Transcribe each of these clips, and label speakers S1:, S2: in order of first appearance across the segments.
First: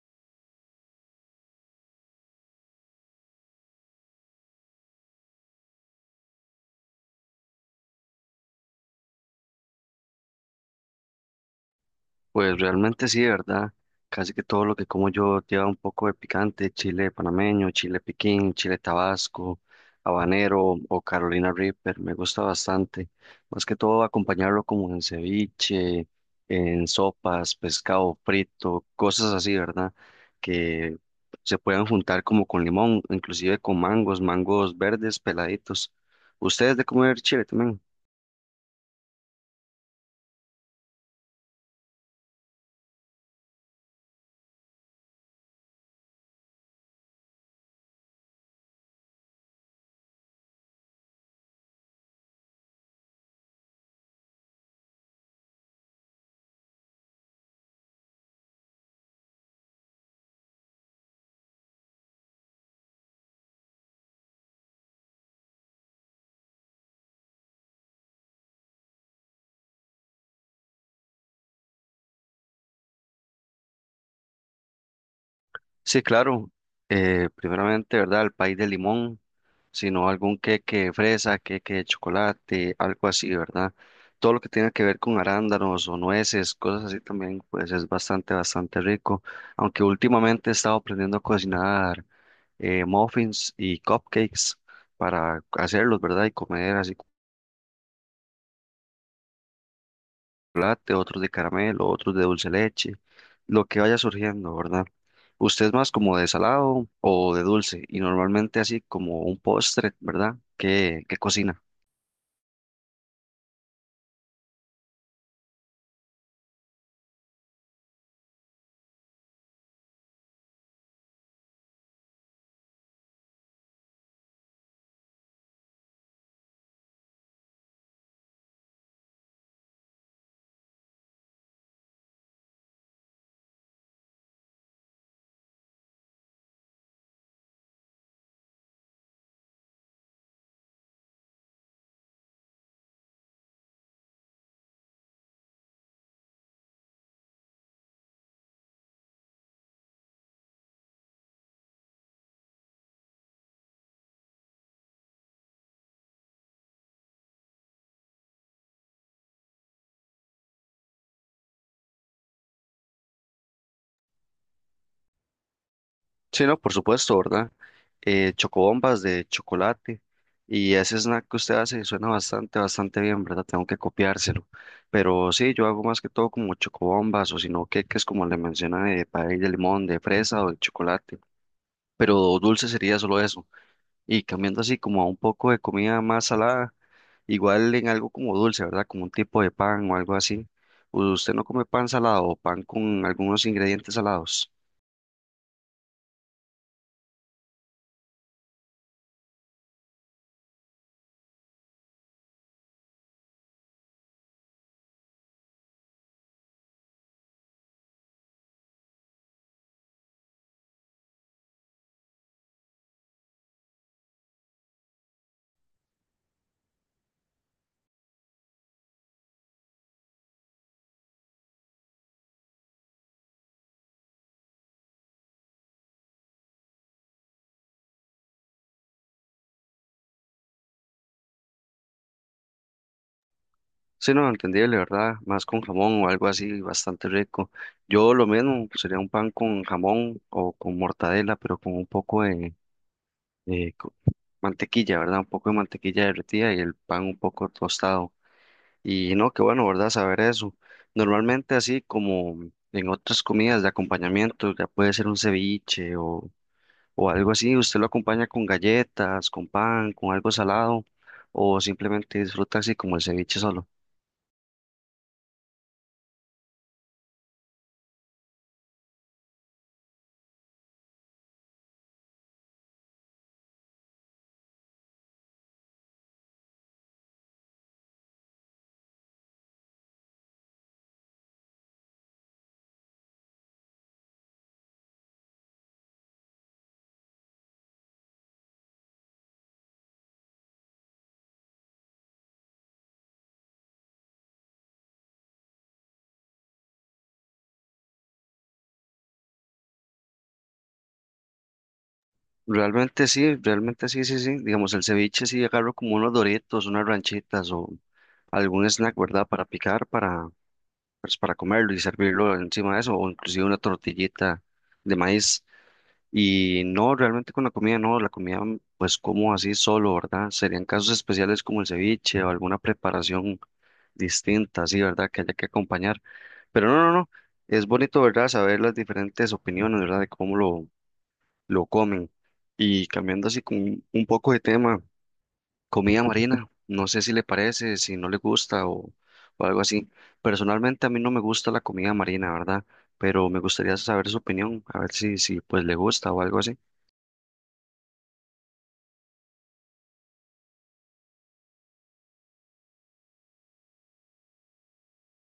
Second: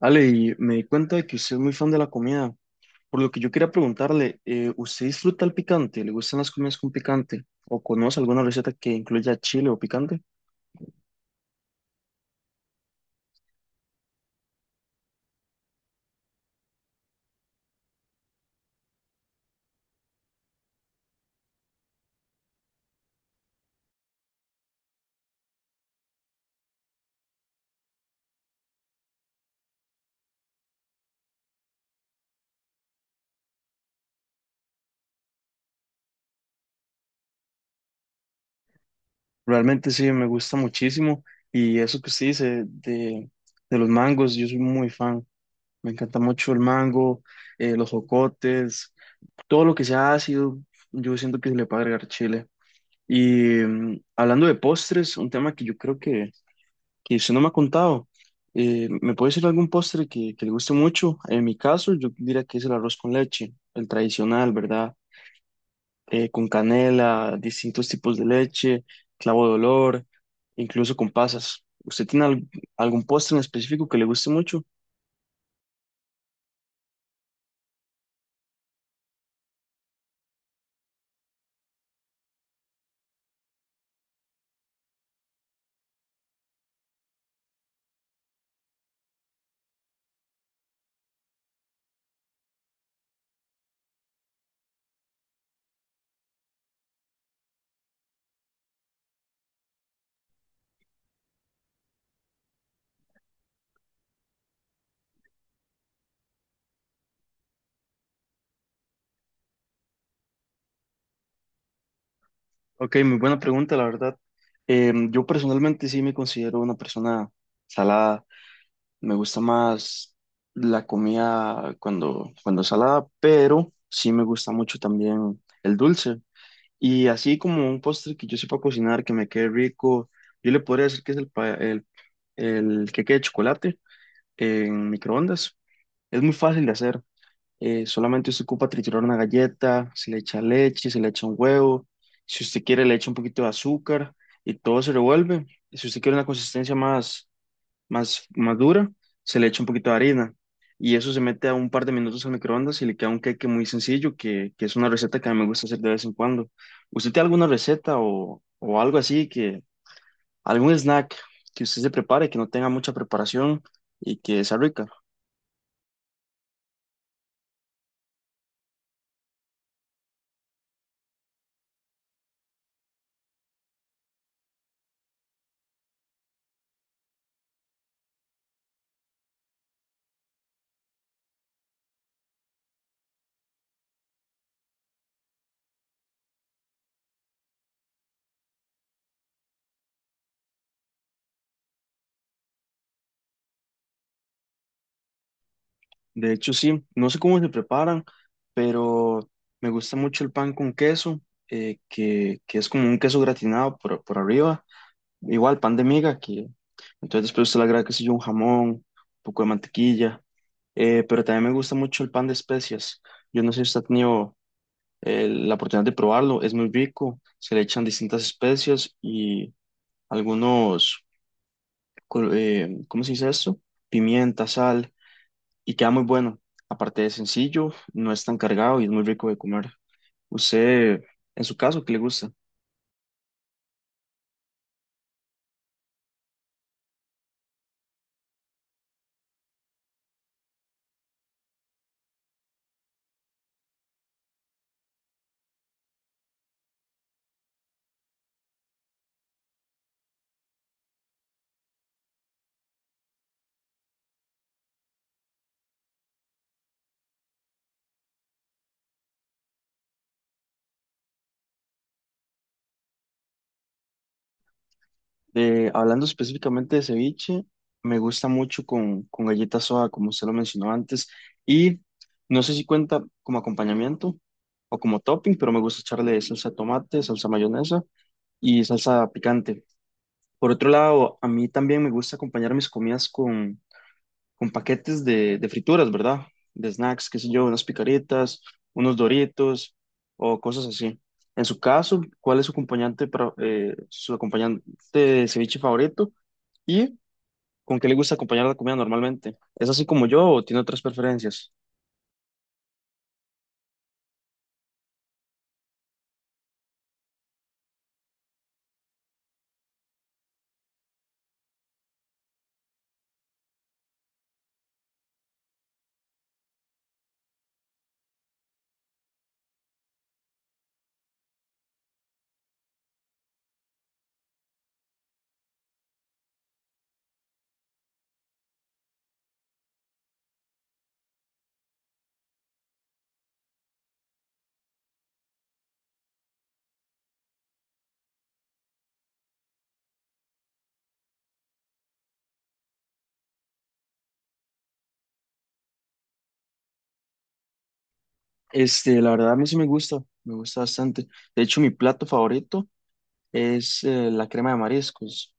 S1: Ale, y me di cuenta de que usted es muy fan de la comida, por lo que yo quería preguntarle, ¿usted disfruta el picante? ¿Le gustan las comidas con picante? ¿O conoce alguna receta que incluya chile o picante?
S2: Pues realmente sí, ¿verdad? Casi que todo lo que como yo lleva un poco de picante, chile panameño, chile piquín, chile tabasco, habanero o Carolina Reaper, me gusta bastante. Más que todo acompañarlo como en ceviche, en sopas, pescado frito, cosas así, ¿verdad? Que se puedan juntar como con limón, inclusive con mangos, mangos verdes peladitos. ¿Ustedes de comer chile también?
S1: Realmente sí, me gusta muchísimo y eso que usted dice de los mangos, yo soy muy fan, me encanta mucho el mango, los jocotes. Todo lo que sea ácido, yo siento que se le puede agregar chile. Y hablando de postres, un tema que yo creo que usted no me ha contado, ¿me puede decir algún postre que le guste mucho? En mi caso, yo diría que es el arroz con leche, el tradicional, ¿verdad? Con canela, distintos tipos de leche, clavo de olor, incluso con pasas. ¿Usted tiene algún postre en específico que le guste mucho?
S2: Sí, claro. Primeramente, ¿verdad? El país de limón, sino algún queque de fresa, queque de chocolate, algo así, ¿verdad? Todo lo que tenga que ver con arándanos o nueces, cosas así también, pues es bastante, bastante rico. Aunque últimamente he estado aprendiendo a cocinar muffins y cupcakes para hacerlos, ¿verdad? Y comer así chocolate, otros de caramelo, otros de dulce leche, lo que vaya surgiendo, ¿verdad? Usted es más como de salado o de dulce y normalmente así como un postre, ¿verdad? ¿Qué, qué cocina?
S1: Ok, muy buena pregunta, la verdad. Yo personalmente sí me considero una persona salada. Me gusta más la comida cuando es salada, pero sí me gusta mucho también el dulce. Y así como un postre que yo sepa cocinar, que me quede rico, yo le podría decir que es el, el queque de chocolate en microondas. Es muy fácil de hacer. Solamente usted ocupa triturar una galleta, se le echa leche, se le echa un huevo. Si usted quiere, le echa un poquito de azúcar y todo se revuelve. Si usted quiere una consistencia más, más dura, se le echa un poquito de harina y eso se mete a un par de minutos al microondas y le queda un queque muy sencillo, que es una receta que a mí me gusta hacer de vez en cuando. ¿Usted tiene alguna receta o algo así algún snack que usted se prepare, que no tenga mucha preparación y que sea rica?
S2: Sí, no, por supuesto, ¿verdad? Chocobombas de chocolate y ese snack que usted hace suena bastante, bastante bien, ¿verdad? Tengo que copiárselo. Pero sí, yo hago más que todo como chocobombas o si no queques como le menciona de pay de limón, de fresa o de chocolate. Pero dulce sería solo eso. Y cambiando así como a un poco de comida más salada, igual en algo como dulce, ¿verdad? Como un tipo de pan o algo así. ¿Usted no come pan salado o pan con algunos ingredientes salados?
S1: De hecho, sí, no sé cómo se preparan, pero me gusta mucho el pan con queso, que es como un queso gratinado por arriba, igual pan de miga que entonces después usted le agrega, qué sé yo, un jamón, un poco de mantequilla, pero también me gusta mucho el pan de especias. Yo no sé si usted ha tenido la oportunidad de probarlo, es muy rico, se le echan distintas especias y algunos, ¿cómo se dice esto? Pimienta, sal, y queda muy bueno. Aparte de sencillo, no es tan cargado y es muy rico de comer. ¿Usted, en su caso, ¿qué le gusta?
S2: Sí, no, entendible, ¿verdad? Más con jamón o algo así, bastante rico. Yo lo mismo, sería un pan con jamón o con mortadela, pero con un poco de mantequilla, ¿verdad? Un poco de mantequilla derretida y el pan un poco tostado. Y no, qué bueno, ¿verdad? Saber eso. Normalmente así como en otras comidas de acompañamiento, ya puede ser un ceviche o algo así, usted lo acompaña con galletas, con pan, con algo salado o simplemente disfruta así como el ceviche solo.
S1: Hablando específicamente de ceviche, me gusta mucho con galleta soda, como usted lo mencionó antes, y no sé si cuenta como acompañamiento o como topping, pero me gusta echarle salsa de tomate, salsa mayonesa y salsa picante. Por otro lado, a mí también me gusta acompañar mis comidas con paquetes de frituras, ¿verdad? De snacks, qué sé yo, unas picaritas, unos doritos o cosas así. En su caso, ¿cuál es su su acompañante de ceviche favorito y con qué le gusta acompañar la comida normalmente? ¿Es así como yo o tiene otras preferencias?
S2: Realmente sí, sí, sí. Digamos, el ceviche sí agarro como unos doritos, unas ranchitas o algún snack, ¿verdad? Para picar, para, pues, para comerlo y servirlo encima de eso o inclusive una tortillita de maíz. Y no, realmente con la comida no, la comida pues como así solo, ¿verdad? Serían casos especiales como el ceviche o alguna preparación distinta, así, ¿verdad? Que haya que acompañar. Pero no, no, no, es bonito, ¿verdad? Saber las diferentes opiniones, ¿verdad? De lo comen. Y cambiando así con un poco de tema, comida marina, no sé si le parece, si no le gusta o algo así. Personalmente a mí no me gusta la comida marina, ¿verdad? Pero me gustaría saber su opinión, a ver si pues le gusta o algo así.
S1: Este, la verdad a mí sí me gusta bastante. De hecho, mi plato favorito es la crema de mariscos.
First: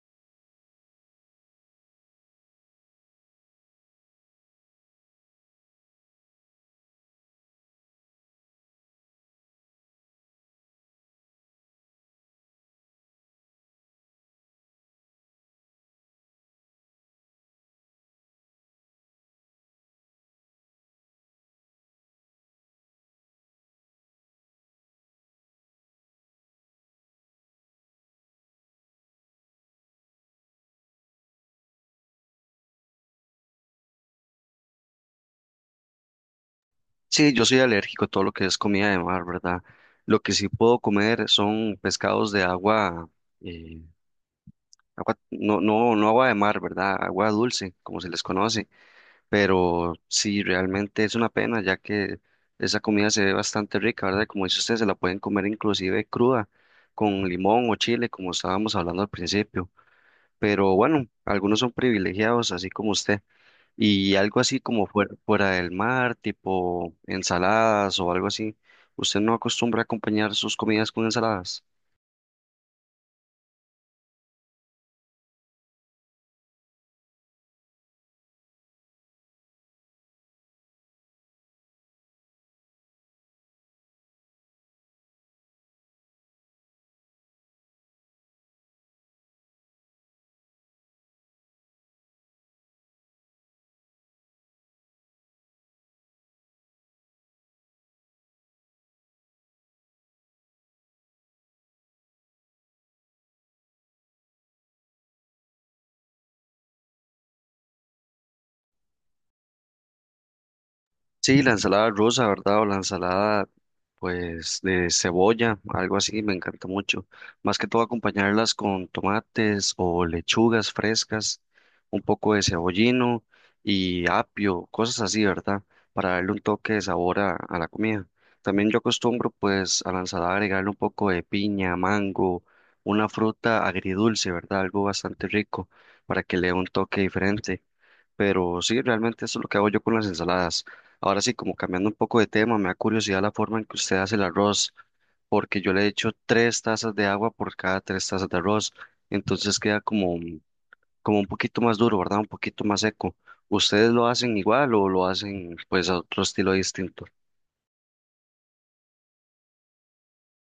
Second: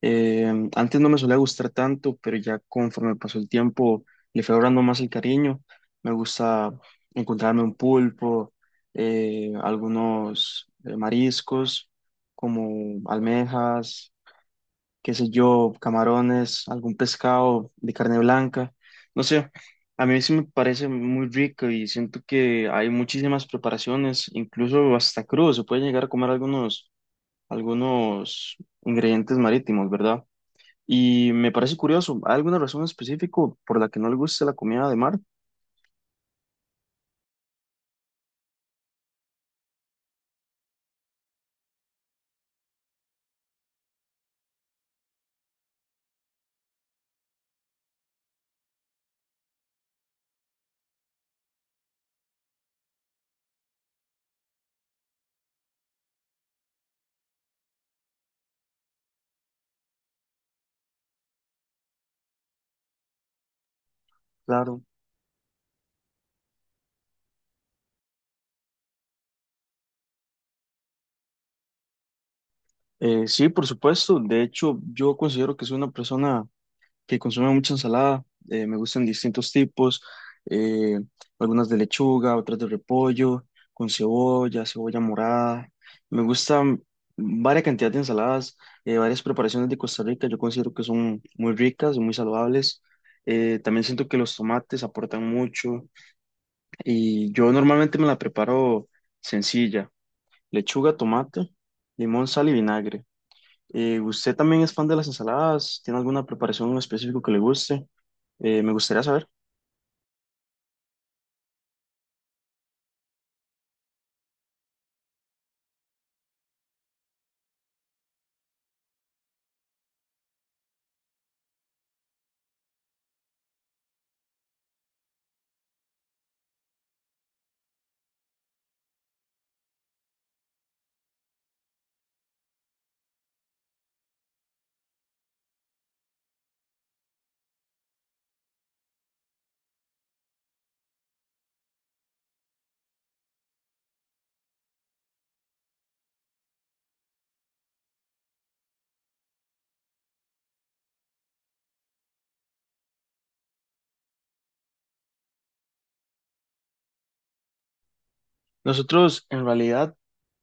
S1: Eh, antes no me solía gustar tanto, pero ya conforme pasó el tiempo le fui agarrando más el cariño. Me gusta encontrarme un pulpo, algunos mariscos como almejas, qué sé yo, camarones, algún pescado de carne blanca. No sé, a mí sí me parece muy rico y siento que hay muchísimas preparaciones, incluso hasta crudo, se puede llegar a comer algunos ingredientes marítimos, ¿verdad? Y me parece curioso, ¿hay alguna razón específica por la que no le gusta la comida de mar?
S2: Sí, yo soy alérgico a todo lo que es comida de mar, ¿verdad? Lo que sí puedo comer son pescados de agua, eh, agua, no, no, no agua de mar, ¿verdad? Agua dulce, como se les conoce. Pero sí, realmente es una pena, ya que esa comida se ve bastante rica, ¿verdad? Y como dice usted, se la pueden comer inclusive cruda, con limón o chile, como estábamos hablando al principio. Pero bueno, algunos son privilegiados, así como usted. Y algo así
S1: Claro.
S2: como fuera, fuera del mar, tipo ensaladas o algo así. ¿Usted no acostumbra a acompañar sus comidas con ensaladas?
S1: Sí, por supuesto. De hecho, yo considero que soy una persona que consume mucha ensalada. Me gustan distintos tipos, eh, algunas de lechuga, otras de repollo, con cebolla, cebolla morada. Me gustan varias cantidades de ensaladas, varias preparaciones de Costa Rica. Yo considero que son muy ricas y muy saludables. También siento que los tomates aportan mucho. Y yo normalmente me la preparo sencilla, lechuga, tomate, limón, sal y vinagre. ¿Usted también es fan de las ensaladas? ¿Tiene alguna preparación en específico que le guste? Me gustaría saber.
S2: Sí, la ensalada rusa, ¿verdad? O la ensalada, pues, de cebolla, algo así, me encanta mucho. Más que todo acompañarlas con tomates o lechugas frescas, un poco de cebollino y apio, cosas así, ¿verdad? Para darle un toque de sabor a la comida. También yo acostumbro, pues, a la ensalada agregarle un poco de piña, mango, una fruta agridulce, ¿verdad? Algo bastante rico para que le dé un toque diferente. Pero sí, realmente eso es lo que hago yo con las ensaladas. Ahora sí, como cambiando un poco de tema, me da curiosidad la forma en que usted hace el arroz, porque yo le echo tres tazas de agua por cada tres tazas de arroz, entonces queda como un poquito más duro, ¿verdad? Un poquito más seco. ¿Ustedes lo hacen igual o lo hacen pues a otro estilo distinto?
S1: Nosotros en realidad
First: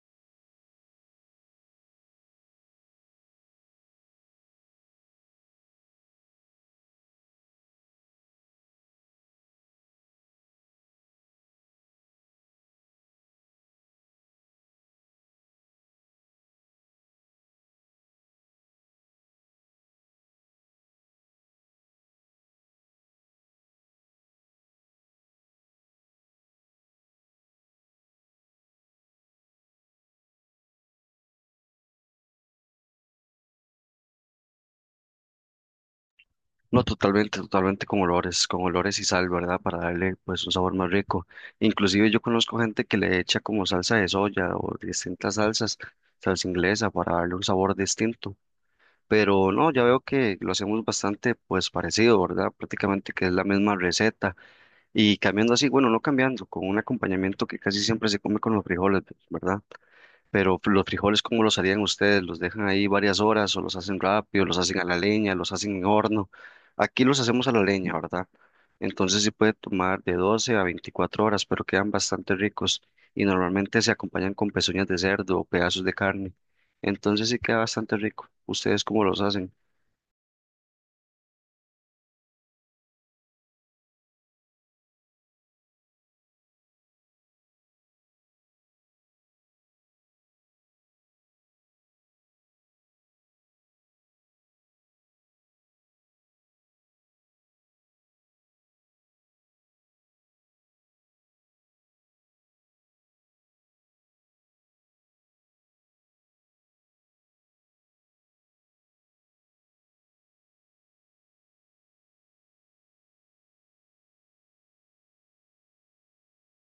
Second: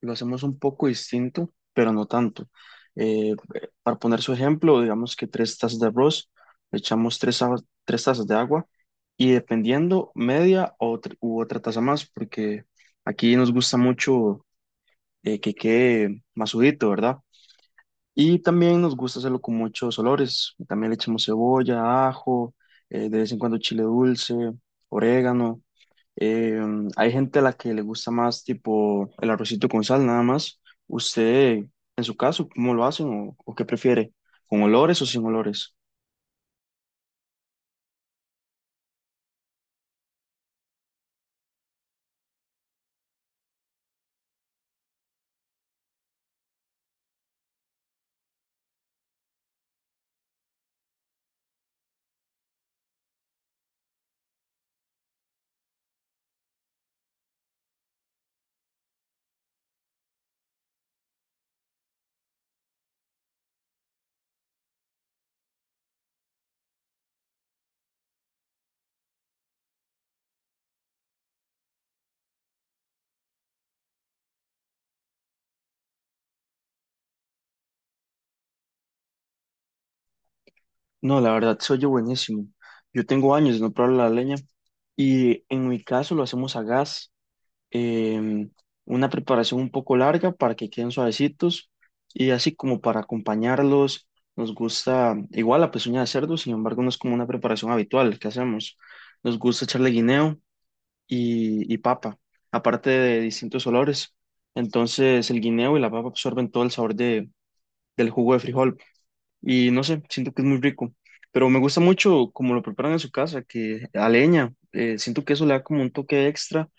S1: lo hacemos un poco distinto, pero no tanto. Eh, para poner su ejemplo, digamos que tres tazas de arroz, le echamos tres tazas de agua y dependiendo media o u otra taza más, porque aquí nos gusta mucho que quede masudito, ¿verdad? Y también nos gusta hacerlo con muchos olores. También le echamos cebolla, ajo, de vez en cuando chile dulce, orégano. Eh, hay gente a la que le gusta más tipo el arrocito con sal, nada más. ¿Usted, en su caso, cómo lo hacen o qué prefiere? ¿Con olores o sin olores?
S2: No, totalmente, totalmente con olores y sal, ¿verdad? Para darle pues un sabor más rico. Inclusive yo conozco gente que le echa como salsa de soya o distintas salsas, salsa inglesa, para darle un sabor distinto. Pero no, ya veo que lo hacemos bastante pues parecido, ¿verdad? Prácticamente que es la misma receta. Y cambiando así, bueno, no cambiando, con un acompañamiento que casi siempre se come con los frijoles, ¿verdad? Pero los frijoles, ¿cómo los harían ustedes? ¿Los dejan ahí varias horas o los hacen rápido, los hacen a la leña, los hacen en horno? Aquí los hacemos a la leña, ¿verdad? Entonces sí puede tomar de 12 a 24 horas, pero quedan bastante ricos y normalmente se acompañan con pezuñas de cerdo o pedazos de carne. Entonces sí queda bastante rico. ¿Ustedes cómo los hacen?
S1: No, la verdad, se oye buenísimo. Yo tengo años de no probar la leña y en mi caso lo hacemos a gas. em, una preparación un poco larga para que queden suavecitos y así como para acompañarlos, nos gusta igual la pezuña de cerdo, sin embargo no es como una preparación habitual que hacemos. Nos gusta echarle guineo y papa, aparte de distintos olores. Entonces el guineo y la papa absorben todo el sabor del jugo de frijol y no sé, siento que es muy rico. Pero me gusta mucho como lo preparan en su casa, que a leña, siento que eso le da como un toque extra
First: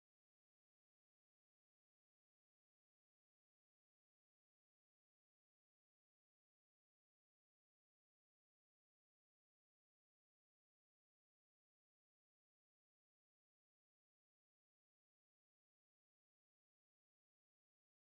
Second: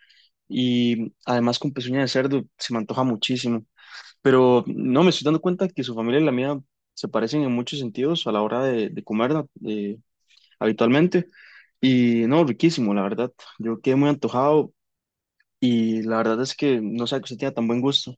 S1: y además con pezuña de cerdo se me antoja muchísimo. Pero no, me estoy dando cuenta que su familia y la mía se parecen en muchos sentidos a la hora de comer eh, habitualmente. Y no, riquísimo, la verdad. Yo quedé muy antojado y la verdad es que no sé que usted tenga tan buen gusto.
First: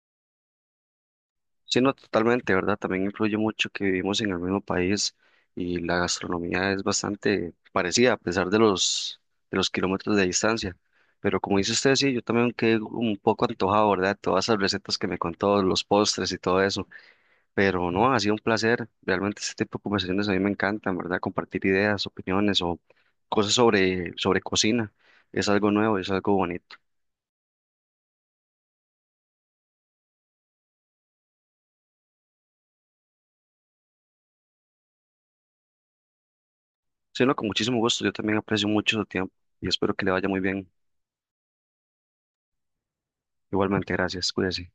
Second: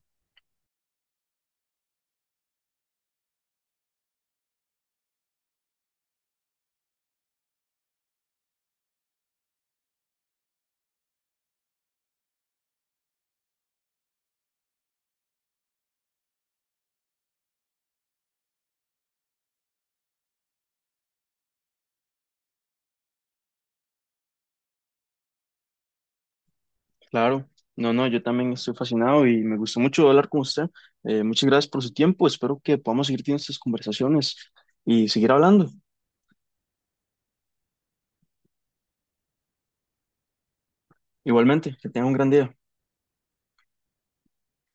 S2: Sí, no, totalmente, ¿verdad? También influye mucho que vivimos en el mismo país y la gastronomía es bastante parecida a pesar de de los kilómetros de distancia. Pero como dice usted, sí, yo también quedé un poco antojado, ¿verdad? Todas esas recetas que me contó, los postres y todo eso. Pero no, ha sido un placer. Realmente este tipo de conversaciones a mí me encantan, ¿verdad? Compartir ideas, opiniones o cosas sobre cocina. Es algo nuevo, es algo bonito.
S1: Claro, no, no, yo también estoy fascinado y me gustó mucho hablar con usted. Muchas gracias por su tiempo. Espero que podamos seguir teniendo estas conversaciones y seguir hablando.
S2: Sí, no, con muchísimo gusto. Yo también aprecio mucho su tiempo y espero que le vaya muy bien.
S1: Igualmente, que tenga un gran día.
S2: Igualmente, gracias. Cuídese.